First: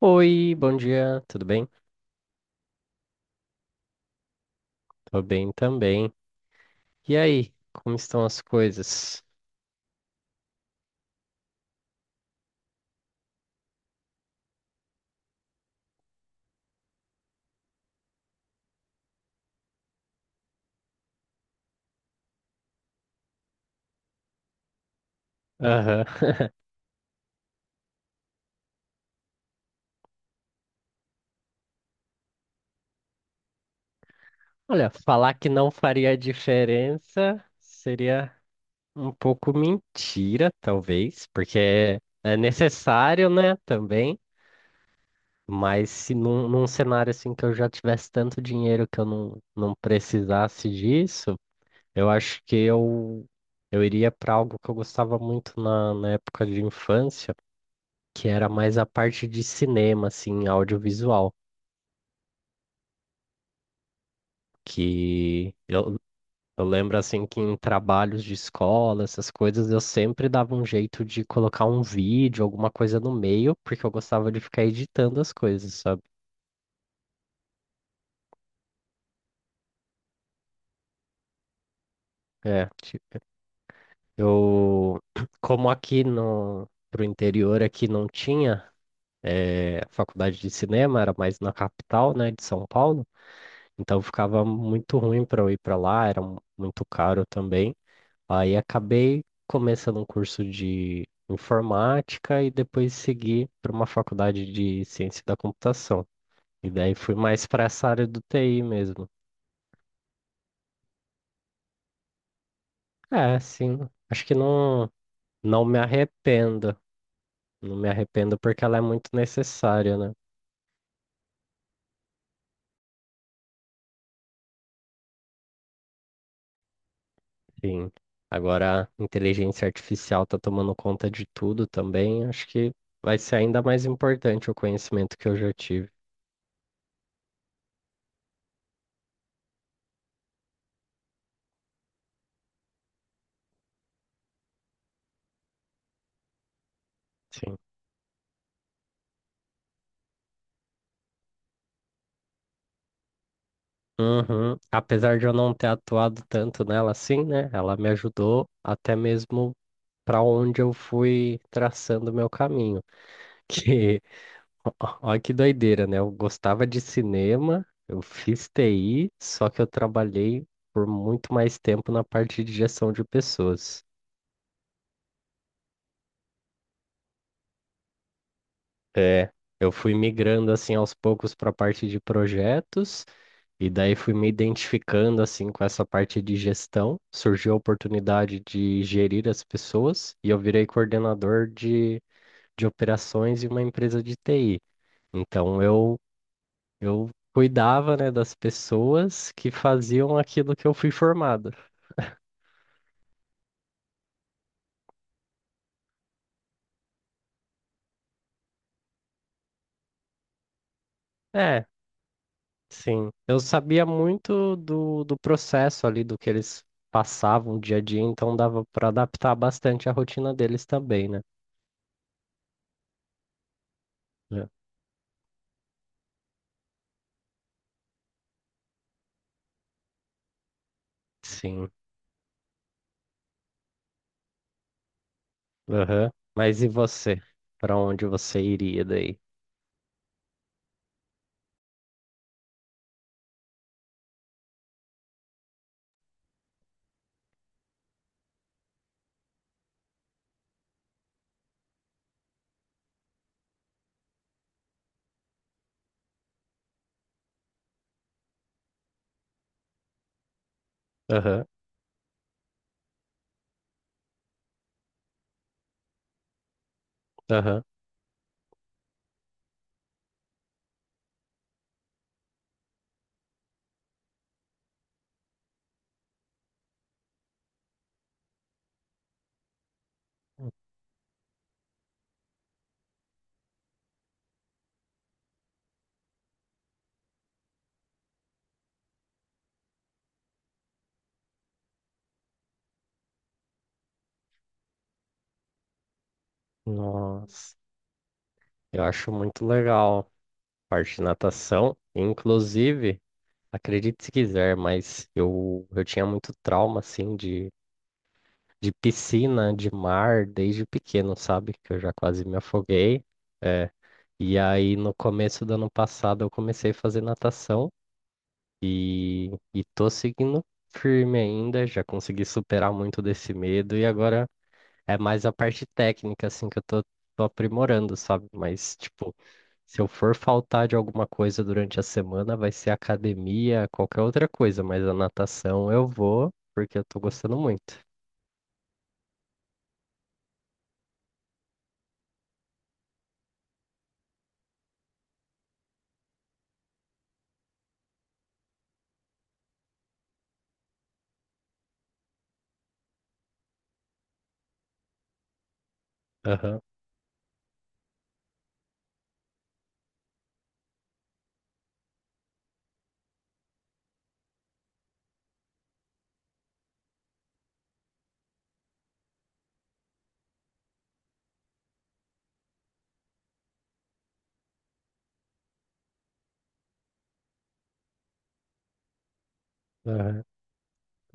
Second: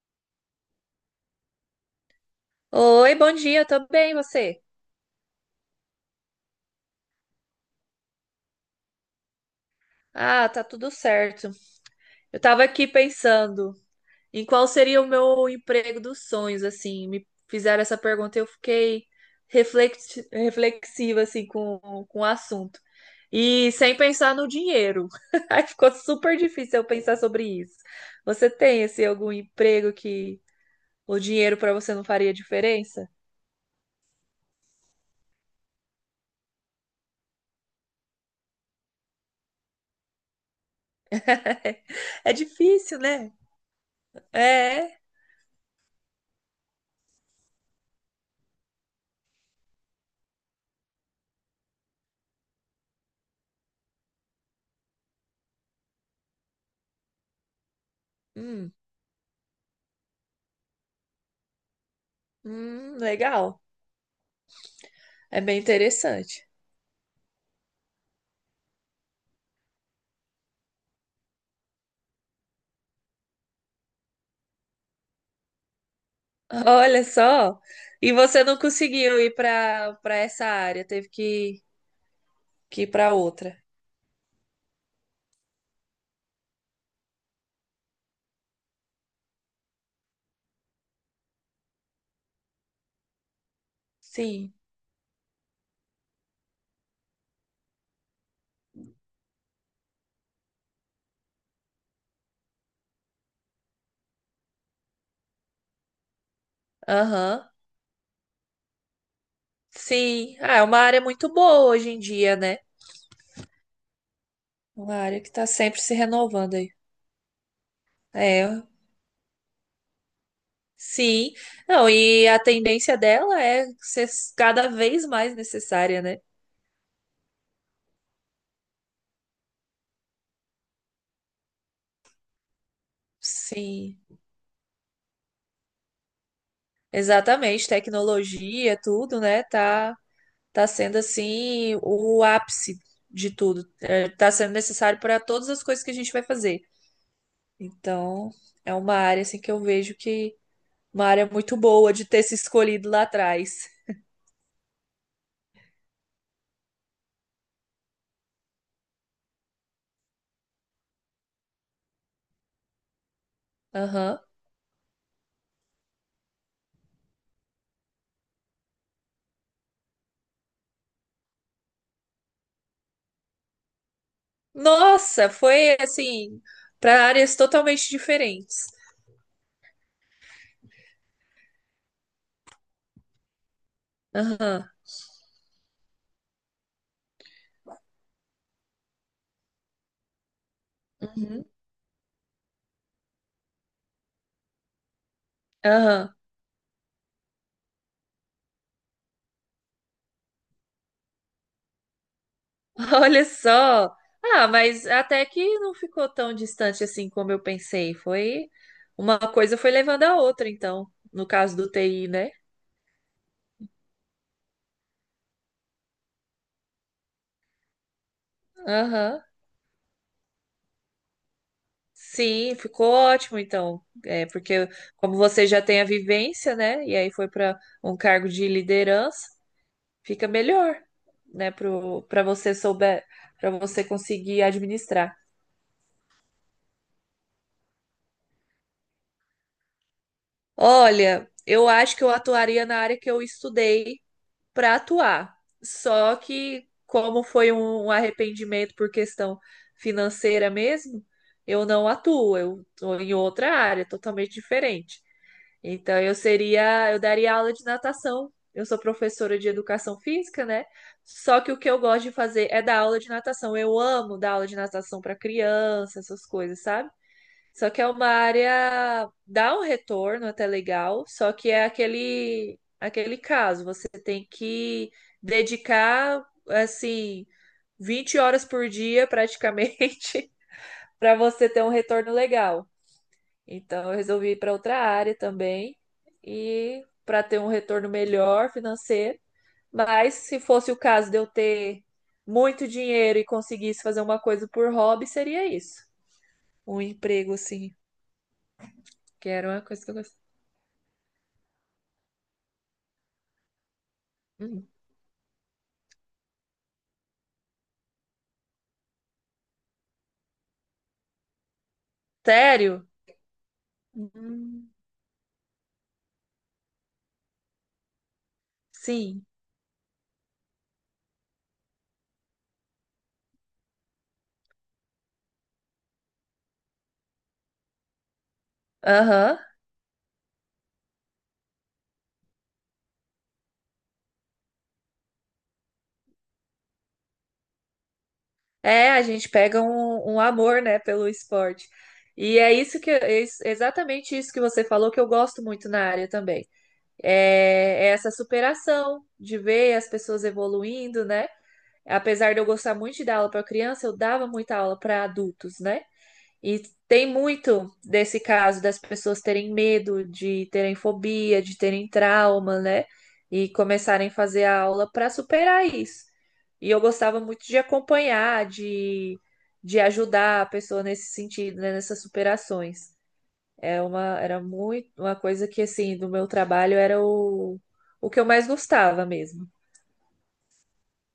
Oi, bom dia, tudo bem? Oi, bom dia, eu bem, e você? Tô bem também. E aí, como estão as coisas? Ah, tá tudo certo. Eu tava aqui pensando em qual seria o meu emprego dos sonhos, assim, me fizeram essa pergunta e eu fiquei reflexiva, assim, com o assunto. E sem pensar no dinheiro. Aí ficou Aham. super difícil eu pensar sobre isso. Você tem, assim, algum emprego que o dinheiro para você não faria diferença? Olha, falar que não faria diferença seria um pouco mentira, talvez, porque é É é difícil, necessário, né? né, também. É. Mas se num cenário assim que eu já tivesse tanto dinheiro que eu não precisasse disso, eu acho que eu, eu iria para algo que eu gostava muito na época de infância, que era Hum, mais a parte de cinema, assim, audiovisual, legal. É que bem interessante. eu lembro, assim, que em trabalhos de escola, essas coisas, eu sempre dava um jeito de colocar um vídeo, alguma coisa no meio, porque eu gostava de ficar editando as coisas, sabe? Olha só. E você não conseguiu ir para essa área, teve que, É, que ir para tipo, outra. eu, como aqui no... Pro interior aqui não tinha faculdade de cinema, era mais na capital, né, de São Paulo, então ficava Sim. muito ruim para eu ir para lá, era muito caro também. Aí acabei começando um curso de informática e depois segui para uma faculdade de ciência da computação. E daí fui mais Aham. para essa área do TI mesmo. Sim. Ah, é uma área muito boa hoje em dia, né? É, sim, acho que não, Uma área que está não me sempre se renovando aí. arrependo. Não me arrependo É. porque ela é muito necessária, né? Sim. Não, e a tendência dela é ser cada vez mais necessária, né? Sim. Agora a inteligência artificial está tomando conta de tudo também. Acho que vai ser ainda mais Sim. importante o conhecimento que eu já tive. Exatamente. Tecnologia, tudo, né? Tá Tá sendo assim o ápice de tudo, está sendo necessário para todas as coisas que a gente vai fazer. Sim. Então, é uma área assim que eu vejo que uma área muito boa de ter se escolhido lá atrás. Uhum. Apesar de eu não ter atuado tanto nela assim, né? Ela me ajudou até mesmo para onde eu fui traçando meu caminho. Que, Aham. Olha que doideira, né? Eu gostava de cinema, eu fiz TI, só que eu trabalhei por muito mais tempo na parte de gestão de pessoas. Nossa, foi assim para áreas totalmente diferentes. É, eu fui migrando assim aos poucos para a parte de projetos. E daí fui me Aham. identificando assim com essa parte de gestão. Surgiu a oportunidade de gerir as pessoas e eu virei Uhum. De operações em uma empresa de TI. Então eu Aham. eu cuidava, né, das pessoas que faziam aquilo que eu fui formado. Olha só. Ah, mas até que não ficou tão distante assim como eu pensei. Foi uma coisa foi levando a outra, então, no caso É, do TI, né? sim. Eu sabia muito do processo ali, do que eles passavam dia a dia, então dava para Aham. adaptar bastante a rotina deles também, né? Sim, ficou ótimo então. É, É. porque como você já tem a vivência, né? E aí foi para um cargo de liderança, fica melhor, né, Sim. pro para você souber, para você conseguir administrar. Aham. Mas e você? Pra onde você iria daí? Olha, eu acho que eu atuaria na área que eu estudei para atuar. Só que como foi um arrependimento por questão financeira mesmo, eu não atuo, eu tô em outra área totalmente diferente. Então, eu daria aula de natação. Eu sou professora de educação física, né? Só Aham, que o que eu gosto de fazer é dar aula de natação. Eu amo dar aula de natação para criança, essas coisas, sabe? aham. Só que é uma área, dá um retorno até legal, só que é aquele caso, você tem que dedicar assim 20 horas por dia praticamente para você ter um retorno legal. Então, eu resolvi ir para outra área também e para ter um retorno melhor financeiro. Mas se fosse o caso de eu ter muito dinheiro e conseguisse fazer uma coisa por hobby, seria isso. Um emprego Nossa, assim, eu acho que muito era uma coisa que eu legal gostava. a parte de natação. Inclusive, acredite se quiser, Hum. Eu tinha muito trauma, assim, de piscina, de mar, desde pequeno, sabe? Que eu já quase me Sério? afoguei. É. E Hum. aí, no começo do ano passado, eu comecei a fazer natação Sim. E tô seguindo firme ainda. Já consegui superar muito desse medo e agora é mais a parte técnica, assim, que eu tô aprimorando, sabe? Mas, tipo, Aham. se eu for faltar de alguma coisa durante a semana, vai ser academia, qualquer outra coisa, mas a natação eu vou, porque eu tô gostando muito. É, a gente pega um amor, né, pelo esporte. E é isso que é exatamente isso que você falou que eu gosto muito na área também. É essa superação de ver as pessoas evoluindo, né? Apesar de eu gostar muito de dar aula para criança, eu dava muita aula para adultos, né? Aham, E tem muito desse caso das pessoas terem medo, de terem fobia, de terem trauma, né? E começarem a fazer a aula para superar isso. E eu gostava muito de acompanhar, de ajudar a pessoa nesse sentido, né? Nessas superações. Era muito uma coisa que assim, do meu trabalho era o que eu mais gostava mesmo. aham.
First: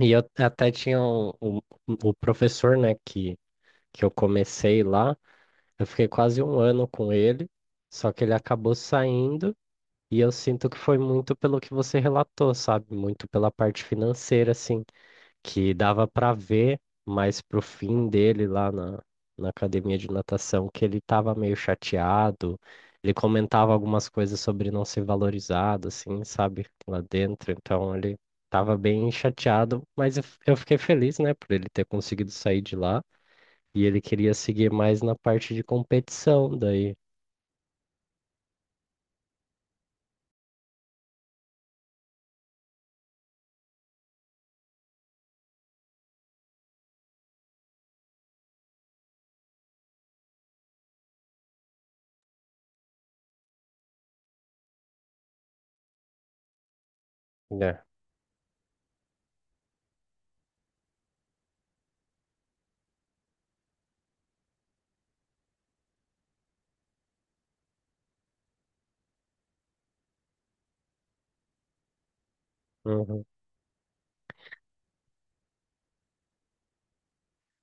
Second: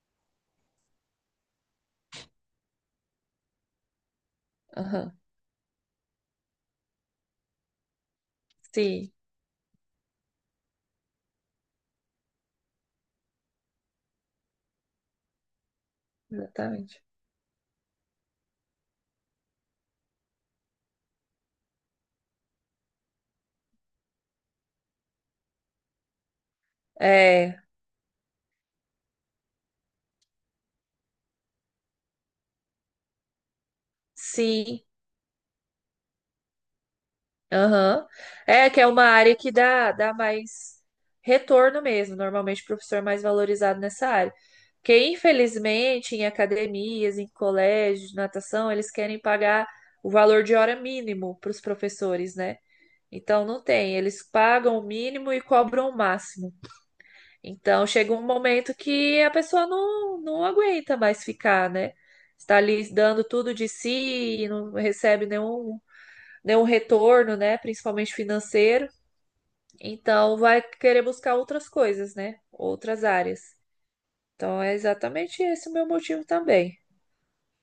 E eu até tinha o professor, né, que eu comecei lá, Aham. eu fiquei quase um ano com ele, só que ele acabou Sim, saindo, e eu sinto que foi muito pelo que você relatou, sabe? Muito pela parte financeira, assim, que dava para ver exatamente. mais pro fim dele na academia de natação, que ele tava meio chateado. Ele comentava algumas coisas sobre não ser valorizado, assim, sabe, lá dentro. É, Então ele tava bem chateado, mas eu fiquei feliz, né, por ele ter conseguido sair de lá. E ele queria seguir sim. mais na parte de competição, daí, Aham. É que é uma área que dá mais retorno mesmo. Normalmente o professor é mais valorizado nessa área. Porque, infelizmente, em academias, em colégios de natação, eles querem pagar o valor de hora mínimo para os professores, né? Então não tem, eles pagam o mínimo e cobram o máximo. né? Então chega um momento que a pessoa não aguenta mais ficar, né? Está ali dando tudo de si e não recebe nenhum retorno, né? Principalmente financeiro. Então vai querer buscar outras coisas, né? Outras Uhum. áreas. Então é exatamente esse o meu motivo também.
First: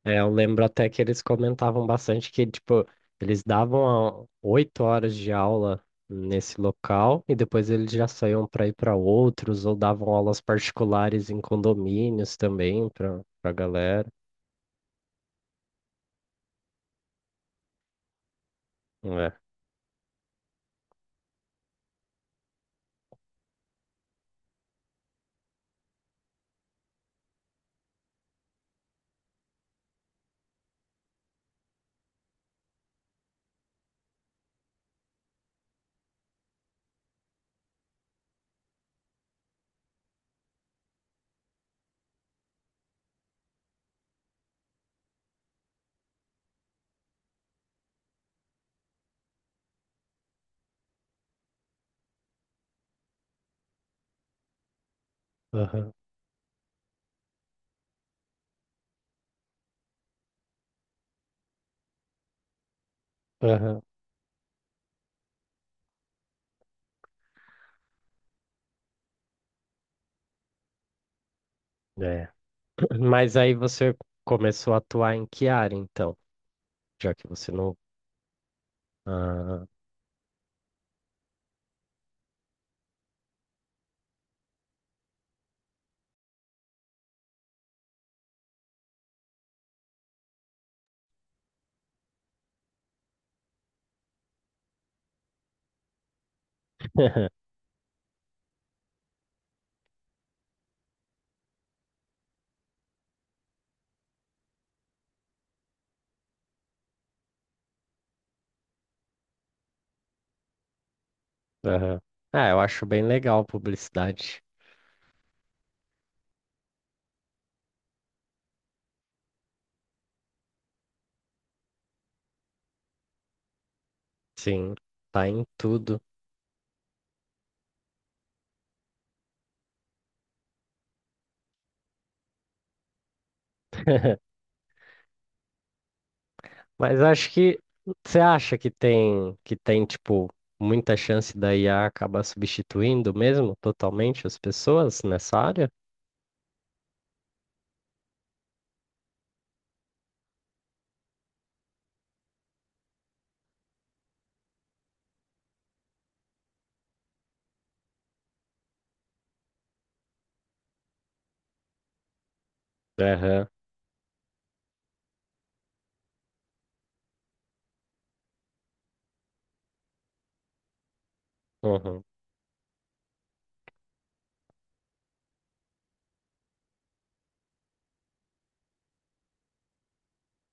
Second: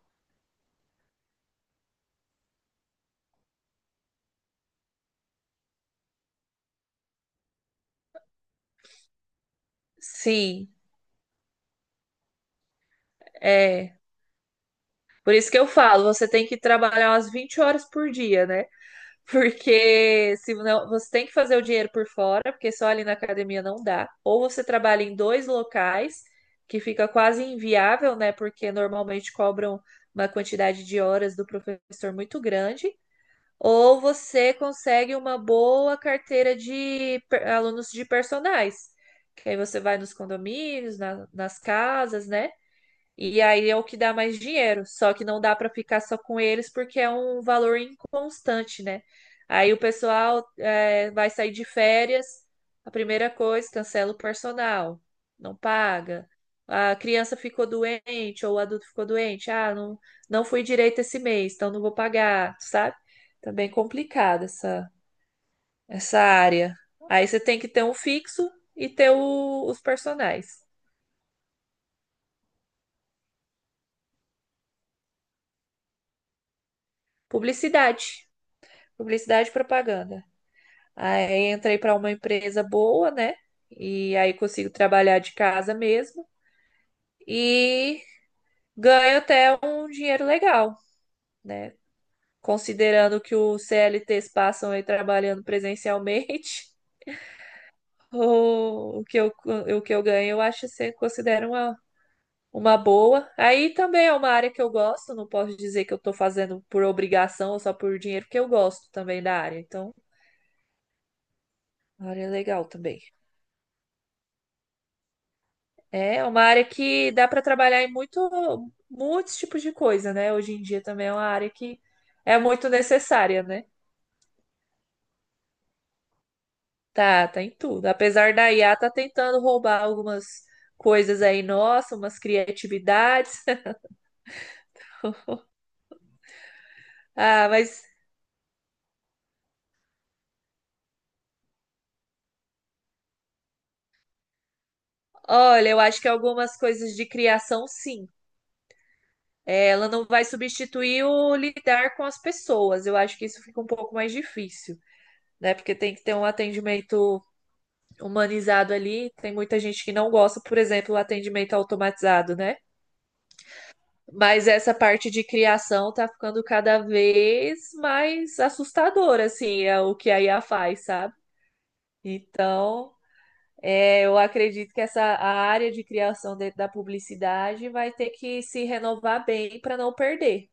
É, eu lembro até que eles comentavam bastante que, tipo, eles davam 8 horas de aula nesse local e depois eles já saíam para ir para outros ou davam aulas Sim, particulares em condomínios também para é. galera. Por isso que eu falo, você tem que trabalhar umas 20 horas por dia, né? É. Porque se não, você tem que fazer o dinheiro por fora, porque só ali na academia não dá. Ou você trabalha em dois locais, que fica quase inviável, né? Porque normalmente cobram uma quantidade de horas do professor muito grande. Ou você consegue uma boa carteira de alunos de personais, que aí você vai nos condomínios, nas casas, né? E aí é o que dá mais dinheiro. Só que não dá para ficar só com eles porque é um valor inconstante, né? Aí o pessoal vai sair de férias, a primeira coisa, cancela o personal, não Aham, paga. A criança ficou doente ou o adulto ficou doente. Ah, não fui direito esse mês, então não vou pagar, sabe? Também aham. complicada essa área. Aí você tem que ter um fixo e ter os personagens. É. Mas aí você começou a atuar em que área, então? Já que você não. Publicidade. Publicidade e Ah, propaganda. Aí entrei para uma empresa boa, né? E aí consigo trabalhar de casa mesmo e ganho até um dinheiro legal, né? Considerando que os CLTs passam aí trabalhando presencialmente, o o que eu, o que eu ganho, eu acho que considero uma boa. Aí também é uma área que eu gosto, não posso dizer que eu tô fazendo por obrigação ou só por dinheiro, porque eu gosto também da área. Então, aham. a área é Ah, eu legal acho também. bem legal publicidade. É uma área que dá para trabalhar em muitos tipos de coisa, né? Hoje em dia também é uma área que é muito necessária, né? Sim, tá em tudo. Tá, tá em tudo. Apesar da IA tá tentando roubar algumas coisas aí, nossa, umas criatividades. Mas acho Ah, que mas você acha que tem tipo muita chance da IA acabar substituindo mesmo totalmente as pessoas nessa olha, área? eu acho que algumas coisas de criação, sim. É, ela não vai substituir o lidar com as pessoas. Eu acho que isso fica um pouco mais difícil, né? Porque tem que ter um atendimento humanizado ali. Tem muita gente que não gosta, por exemplo, do atendimento automatizado, né? Aham, Mas essa parte de criação tá ficando cada vez mais assustadora, assim, é o que a IA faz, sabe? uhum. Então, eu acredito que essa a área de criação dentro da publicidade vai ter que se renovar bem para não perder.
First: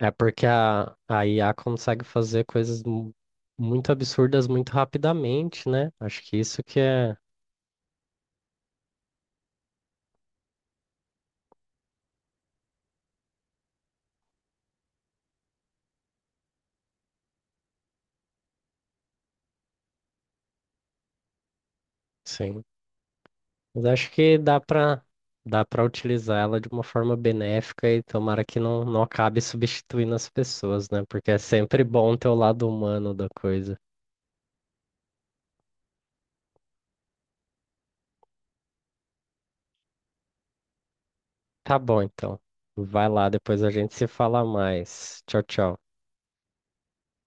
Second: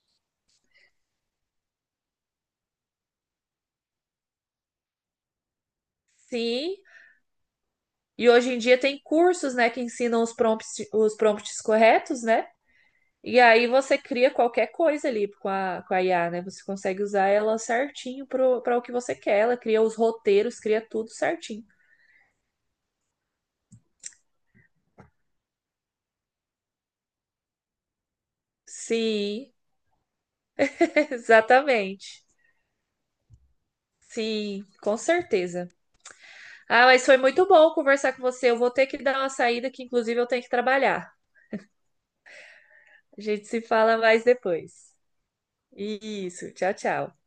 É porque a IA consegue fazer coisas muito absurdas muito rapidamente, né? Acho que isso Sim. que é, E hoje em dia tem cursos, né, que ensinam os prompts, corretos, né? E aí você cria qualquer coisa ali com a IA, né? Você consegue usar ela certinho para o que você quer. Ela cria os roteiros, cria tudo certinho. sim. Mas acho que dá para utilizar ela de uma forma benéfica e tomara que não acabe Sim, substituindo as pessoas, né? Porque é sempre bom exatamente. ter o lado humano da coisa. Sim, com certeza. Ah, mas foi muito bom conversar com você. Eu vou ter que dar uma saída que, inclusive, eu tenho que trabalhar. Tá bom, então. Vai A lá, gente se depois a gente fala se mais fala depois. mais. Tchau, tchau. Isso, tchau, tchau.